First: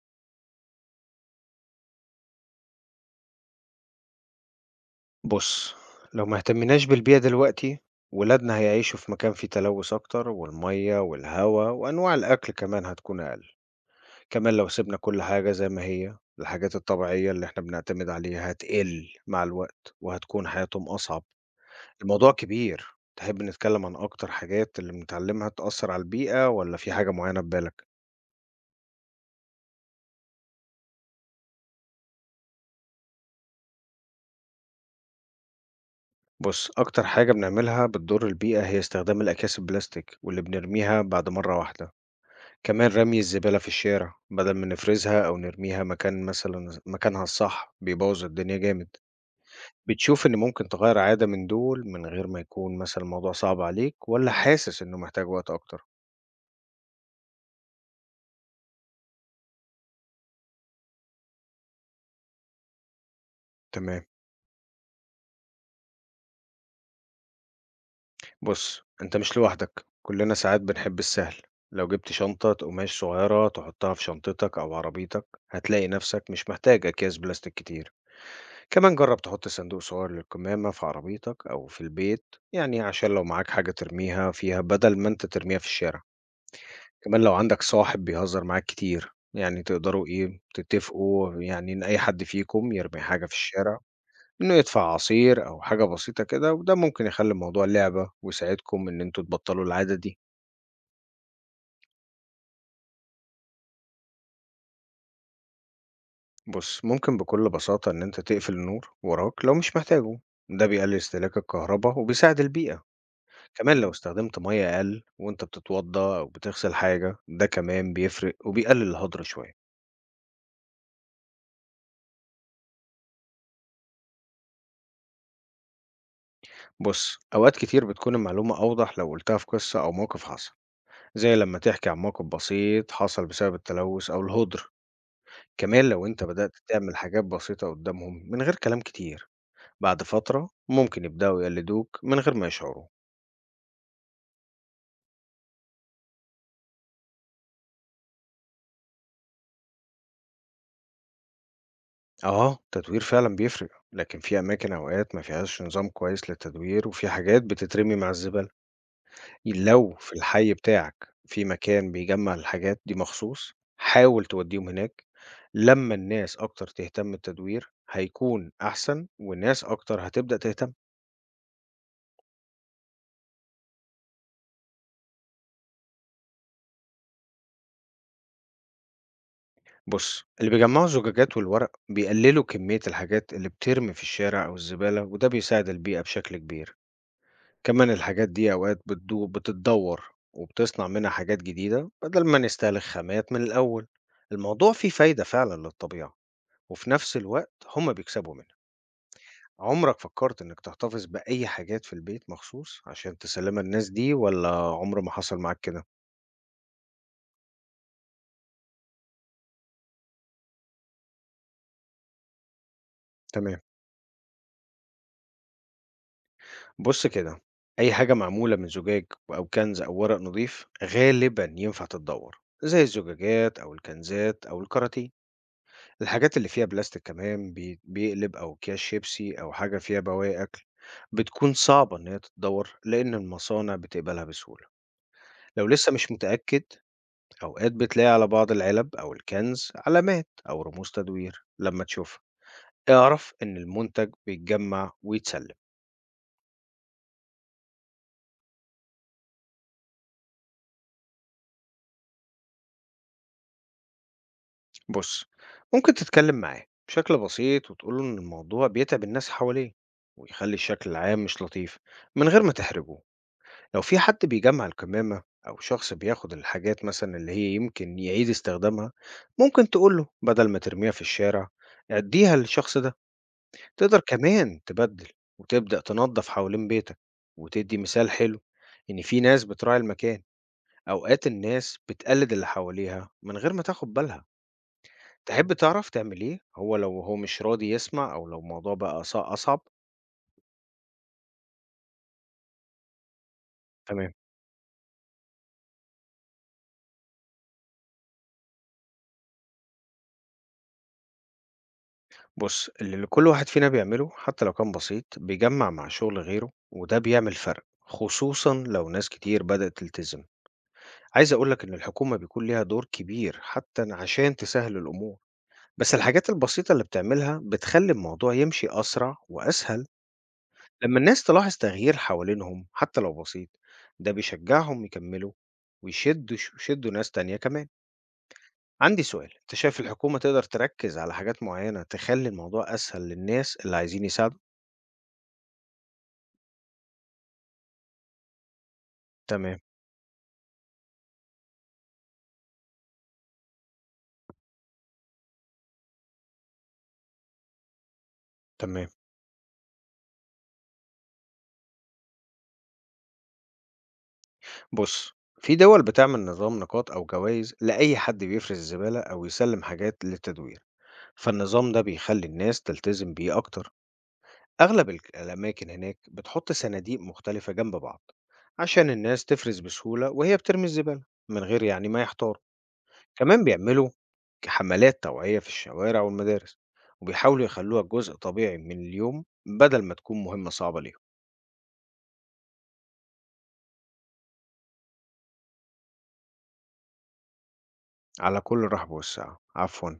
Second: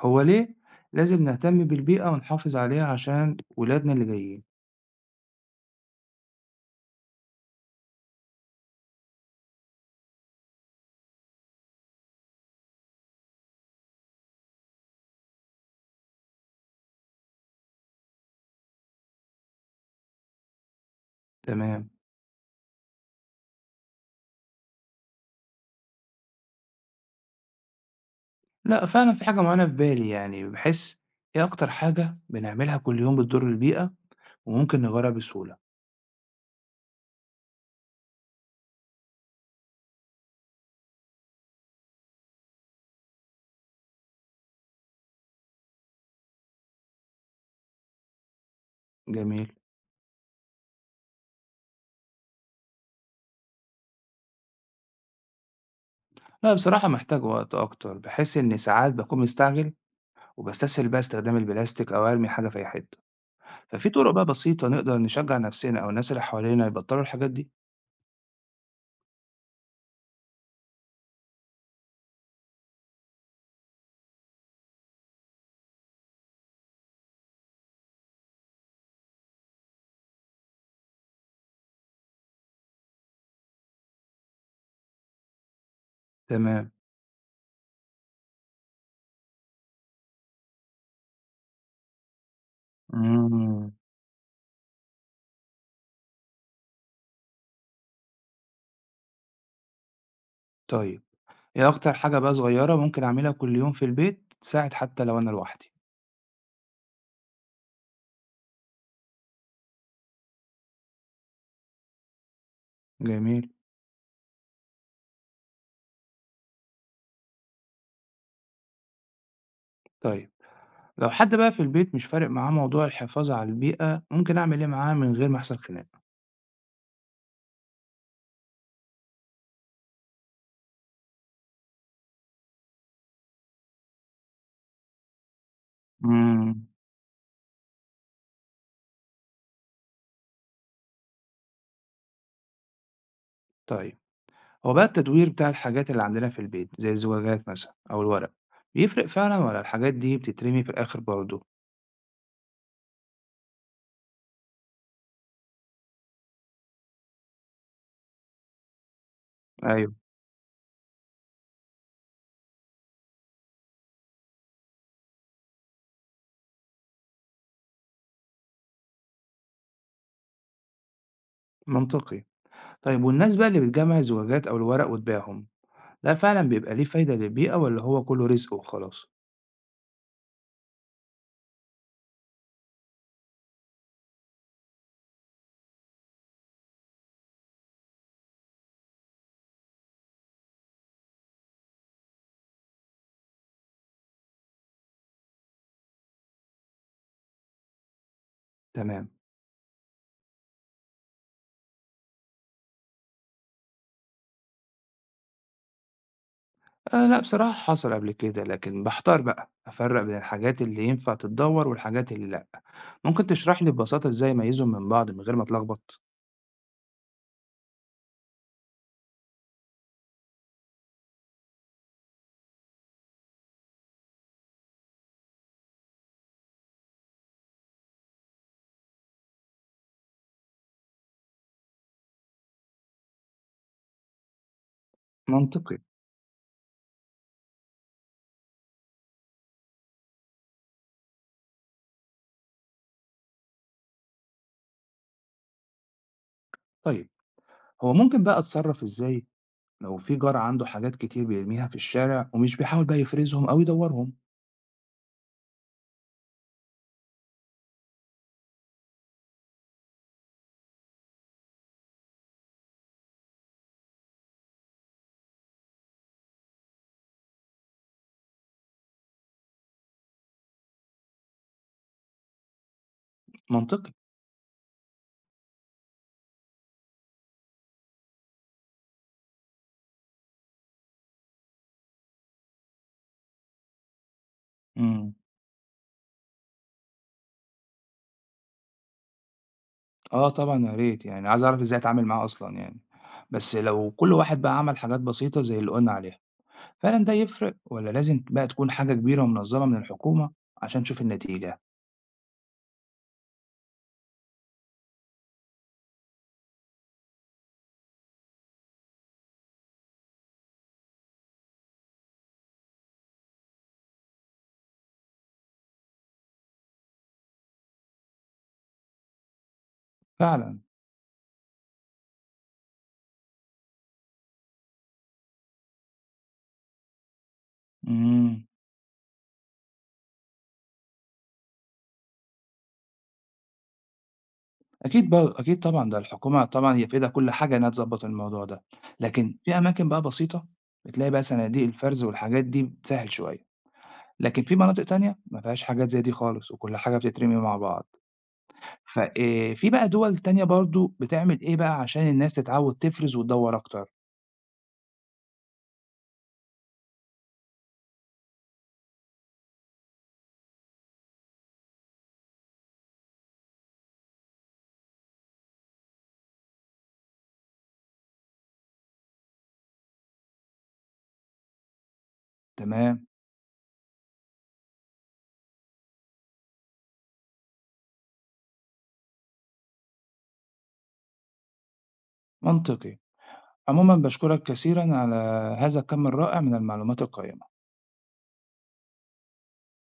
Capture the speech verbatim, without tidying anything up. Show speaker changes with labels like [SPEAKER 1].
[SPEAKER 1] هو ليه لازم نهتم بالبيئة ونحافظ عليها عشان ولادنا اللي جايين.
[SPEAKER 2] بُص، لو ما اهتمناش بالبيئة دلوقتي، ولادنا هيعيشوا في مكان فيه تلوث أكتر والمَيّة والهوا وأنواع الأكل كمان هتكون أقل. كمان لو سِبنا كل حاجة زي ما هي، الحاجات الطبيعية اللي إحنا بنعتمد عليها هتقِل مع الوقت وهتكون حياتهم أصعب.
[SPEAKER 1] تمام.
[SPEAKER 2] الموضوع كبير، تحب نتكلم عن أكتر حاجات اللي بنتعلمها تأثّر على البيئة والّا في حاجة معيّنة في بالك؟
[SPEAKER 1] لا فعلا في حاجة معينة في بالي، يعني بحس، ايه أكتر حاجة بنعملها كل يوم بتضر البيئة وممكن نغيرها بسهولة؟
[SPEAKER 2] بُص، أكتر حاجة بنعملها بتضُر البيئة هي استخدام الأكياس البلاستيك واللي بنرميها بعد مرّة واحدة. كمان رمي الزبالة في الشارع بدل ما نفرزها أو نرميها مكان مثلا مكانها الصح بيبوظ الدنيا جامد.
[SPEAKER 1] جميل.
[SPEAKER 2] بتشوف إن ممكن تغير عادة من دول من غير ما يكون مثلا الموضوع صعب عليك ولا حاسس إنه محتاج وقت أكتر؟
[SPEAKER 1] لا بصراحة محتاج وقت أكتر، بحس إن ساعات بكون مستعجل وبستسهل بقى استخدام البلاستيك أو أرمي حاجة في أي حتة. ففي
[SPEAKER 2] تمام،
[SPEAKER 1] طرق بقى بسيطة نقدر نشجع نفسنا أو الناس اللي حوالينا يبطلوا الحاجات دي؟
[SPEAKER 2] بص أنت مش لوحدك، كلنا ساعات بنحب السهل. لو جبت شنطة قماش صغيرة تحطها في شنطتك أو عربيتك، هتلاقي نفسك مش محتاج أكياس بلاستيك كتير. كمان جرب تحط صندوق صغير للكمامة في عربيتك أو في البيت، يعني عشان لو معاك حاجة ترميها فيها بدل ما أنت ترميها في الشارع.
[SPEAKER 1] تمام.
[SPEAKER 2] كمان لو عندك صاحب بيهزر معاك كتير، يعني تقدروا إيه تتفقوا يعني إن أي حد فيكم يرمي حاجة في
[SPEAKER 1] مم.
[SPEAKER 2] الشارع، إنه يدفع عصير أو حاجة بسيطة كده، وده ممكن يخلي الموضوع لعبة ويساعدكم إن أنتوا تبطلوا العادة دي.
[SPEAKER 1] طيب، هي أكتر حاجة بقى صغيرة ممكن أعملها كل يوم في البيت تساعد حتى لو أنا لوحدي؟
[SPEAKER 2] بص، ممكن بكل بساطة إن أنت تقفل النور وراك لو مش محتاجه، ده بيقلل استهلاك الكهرباء وبيساعد البيئة.
[SPEAKER 1] جميل.
[SPEAKER 2] كمان لو استخدمت مَيّة أقل وأنت بتتوضّى أو بتغسل حاجة، ده كمان بيفرق وبيقلل الهضر شوية.
[SPEAKER 1] طيب، لو حد بقى في البيت مش فارق معاه موضوع الحفاظ على البيئة ممكن أعمل إيه معاه من غير ما أحصل خناق؟
[SPEAKER 2] بُص، أوقات كتير بتكون المعلومة أوضح لو قُلتها في قصة أو موقف حصل، زي لمّا تحكي عن موقف بسيط حصل بسبب التلوث أو الهُدر. كمان لو أنت بدأت
[SPEAKER 1] امم
[SPEAKER 2] تعمل حاجات بسيطة قدّامهم من غير كلام كتير، بعد فترة ممكن يبدأوا يقلدوك من غير ما يشعروا.
[SPEAKER 1] طيب. هو بقى التدوير بتاع الحاجات اللي عندنا في البيت زي الزجاجات مثلا أو الورق بيفرق فعلا، ولا الحاجات دي بتترمي في الآخر برضه؟
[SPEAKER 2] آه، التدوير فعلًا بيفرق، لكن في أماكن أوقات ما فيهاش نظام كويس للتدوير وفي حاجات بتترمي مع الزبالة. لو
[SPEAKER 1] أيوه.
[SPEAKER 2] في الحي بتاعك في مكان بيجمّع الحاجات دي مخصوص، حاول تودّيهم هناك. لمّا الناس أكتر تهتم التدوير هيكون أحسن والناس أكتر هتبدأ تهتم.
[SPEAKER 1] منطقي. طيب، والناس بقى اللي بتجمع الزجاجات أو الورق وتبيعهم، ده فعلا بيبقى ليه فايدة للبيئة ولا هو كله رزق وخلاص؟
[SPEAKER 2] بُص، اللي بيجمّعوا الزجاجات والورق بيقللوا كمية الحاجات اللي بترمي في الشارع أو الزبالة، وده بيساعد البيئة بشكل كبير. كمان الحاجات دي أوقات بتدو بتتدوّر وبتصنع منها حاجات جديدة بدل ما نستهلك خامات من الأول. الموضوع فيه فايدة فعلًا للطبيعة، وفي نفس الوقت هم بيكسبوا منها.
[SPEAKER 1] تمام.
[SPEAKER 2] عمرك فكرت إنك تحتفظ بأي حاجات في البيت مخصوص عشان تسلمها للناس دي والّا عمر ما حصل معاك كده؟
[SPEAKER 1] آآ لأ بصراحة حصل قبل كده، لكن باحتار بقى أفرّق بين الحاجات اللي ينفع تتدوّر والحاجات اللي لأ. ممكن
[SPEAKER 2] تمام.
[SPEAKER 1] تشرح لي ببساطة إزاي أميّزهم من بعض من غير ما أتلخبط؟
[SPEAKER 2] بُص كده، أي حاجة معمولة من زجاج أو كنز أو ورق نضيف غالبًا ينفع تتدوّر، زي الزجاجات أو الكنزات أو الكراتين. الحاجات اللي فيها بلاستيك كمان بي بيقلب أو أكياس شيبسي أو حاجة فيها بواقي أكل، بتكون صعبة إن هي تتدوّر لإن المصانع بتقبلها بسهولة. لو
[SPEAKER 1] منطقي.
[SPEAKER 2] لسه مش متأكد، أوقات بتلاقي على بعض العلب أو الكنز علامات أو رموز تدوير. لما تشوفها اعرف إن المنتج بيتجمع ويتسلم.
[SPEAKER 1] طيب، هو ممكن بقى أتصرّف إزاي لو في جار عنده حاجات كتير بيرميها في الشارع ومش بيحاول بقى يفرزهم أو يدوّرهم؟
[SPEAKER 2] بص، ممكن تتكلم معاه بشكل بسيط وتقوله إن الموضوع بيتعب الناس حواليه ويخلي الشكل العام مش لطيف، من غير ما تحرجه. لو في حد بيجمع الكمامة أو شخص بياخد الحاجات مثلا اللي هي يمكن يعيد استخدامها، ممكن تقوله بدل ما ترميها في الشارع اديها للشخص ده.
[SPEAKER 1] منطقي.
[SPEAKER 2] تقدر كمان تبدل وتبدأ تنظف حوالين بيتك وتدي مثال حلو إن في ناس بتراعي المكان. أوقات الناس بتقلد اللي حواليها من غير ما تاخد بالها.
[SPEAKER 1] إمم.
[SPEAKER 2] تحب تعرف تعمل إيه هو لو هو مش راضي يسمع أو لو الموضوع بقى أص- أصعب؟
[SPEAKER 1] آه طبعًا يا ريت، يعني عايز أعرف إزاي أتعامل معاه أصلًا يعني. بس لو
[SPEAKER 2] تمام.
[SPEAKER 1] كل واحد بقى عمل حاجات بسيطة زي اللي قُلنا عليها، فعلًا ده يفرق والّا لازم بقى تكون حاجة كبيرة ومنظّمة من الحكومة عشان نشوف النتيجة؟
[SPEAKER 2] بص، اللي كل واحد فينا بيعمله حتى لو كان بسيط بيجمع مع شغل غيره، وده بيعمل فرق خصوصا لو ناس كتير بدأت تلتزم. عايز أقولك إن الحكومة بيكون ليها دور كبير حتى عشان تسهل الأمور، بس الحاجات البسيطة اللي بتعملها بتخلي الموضوع يمشي أسرع وأسهل.
[SPEAKER 1] فعلًا.
[SPEAKER 2] لما الناس تلاحظ تغيير حوالينهم حتى لو بسيط، ده بيشجعهم يكملوا ويشدوا يشدوا ناس تانية كمان.
[SPEAKER 1] إمم.
[SPEAKER 2] عندي سؤال، انت شايف الحكومة تقدر تركز على حاجات معينة تخلي الموضوع أسهل للناس اللي عايزين يساعدوا؟
[SPEAKER 1] أكيد بر أكيد طبعًا، ده الحكومة طبعًا هي في إيدها كل حاجة إنها تضبّط الموضوع ده، لكن
[SPEAKER 2] تمام
[SPEAKER 1] في أماكن بقى بسيطة بتلاقي بقى صناديق الفرز والحاجات دي بتسهِّل شوية، لكن في مناطق تانية ما فيهاش حاجات زي دي خالص وكل حاجة بتترمي مع بعض.
[SPEAKER 2] تمام
[SPEAKER 1] ف آآ في بقى دول تانية برضه بتعمل إيه بقى عشان الناس تتعوّد تفرز وتدوّر أكتر؟
[SPEAKER 2] بص، في دول بتعمل نظام نقاط أو جوائز لأي حد بيفرز الزبالة أو يسلم حاجات للتدوير، فالنظام ده بيخلي الناس تلتزم بيه أكتر. أغلب الك- الأماكن هناك بتحط صناديق مختلفة جنب بعض عشان الناس تفرز بسهولة وهي بترمي الزبالة، من غير يعني ما يحتاروا.
[SPEAKER 1] تمام،
[SPEAKER 2] كمان بيعملوا حملات توعية في الشوارع والمدارس، وبيحاولوا يخلوها جزء طبيعي من اليوم بدل ما تكون مهمة صعبة ليهم.
[SPEAKER 1] منطقي. عمومًا باشكرك كثيرًا على هذا الكم الرائع من المعلومات القيّمة.
[SPEAKER 2] على كل الرحب والسعة، عفوا.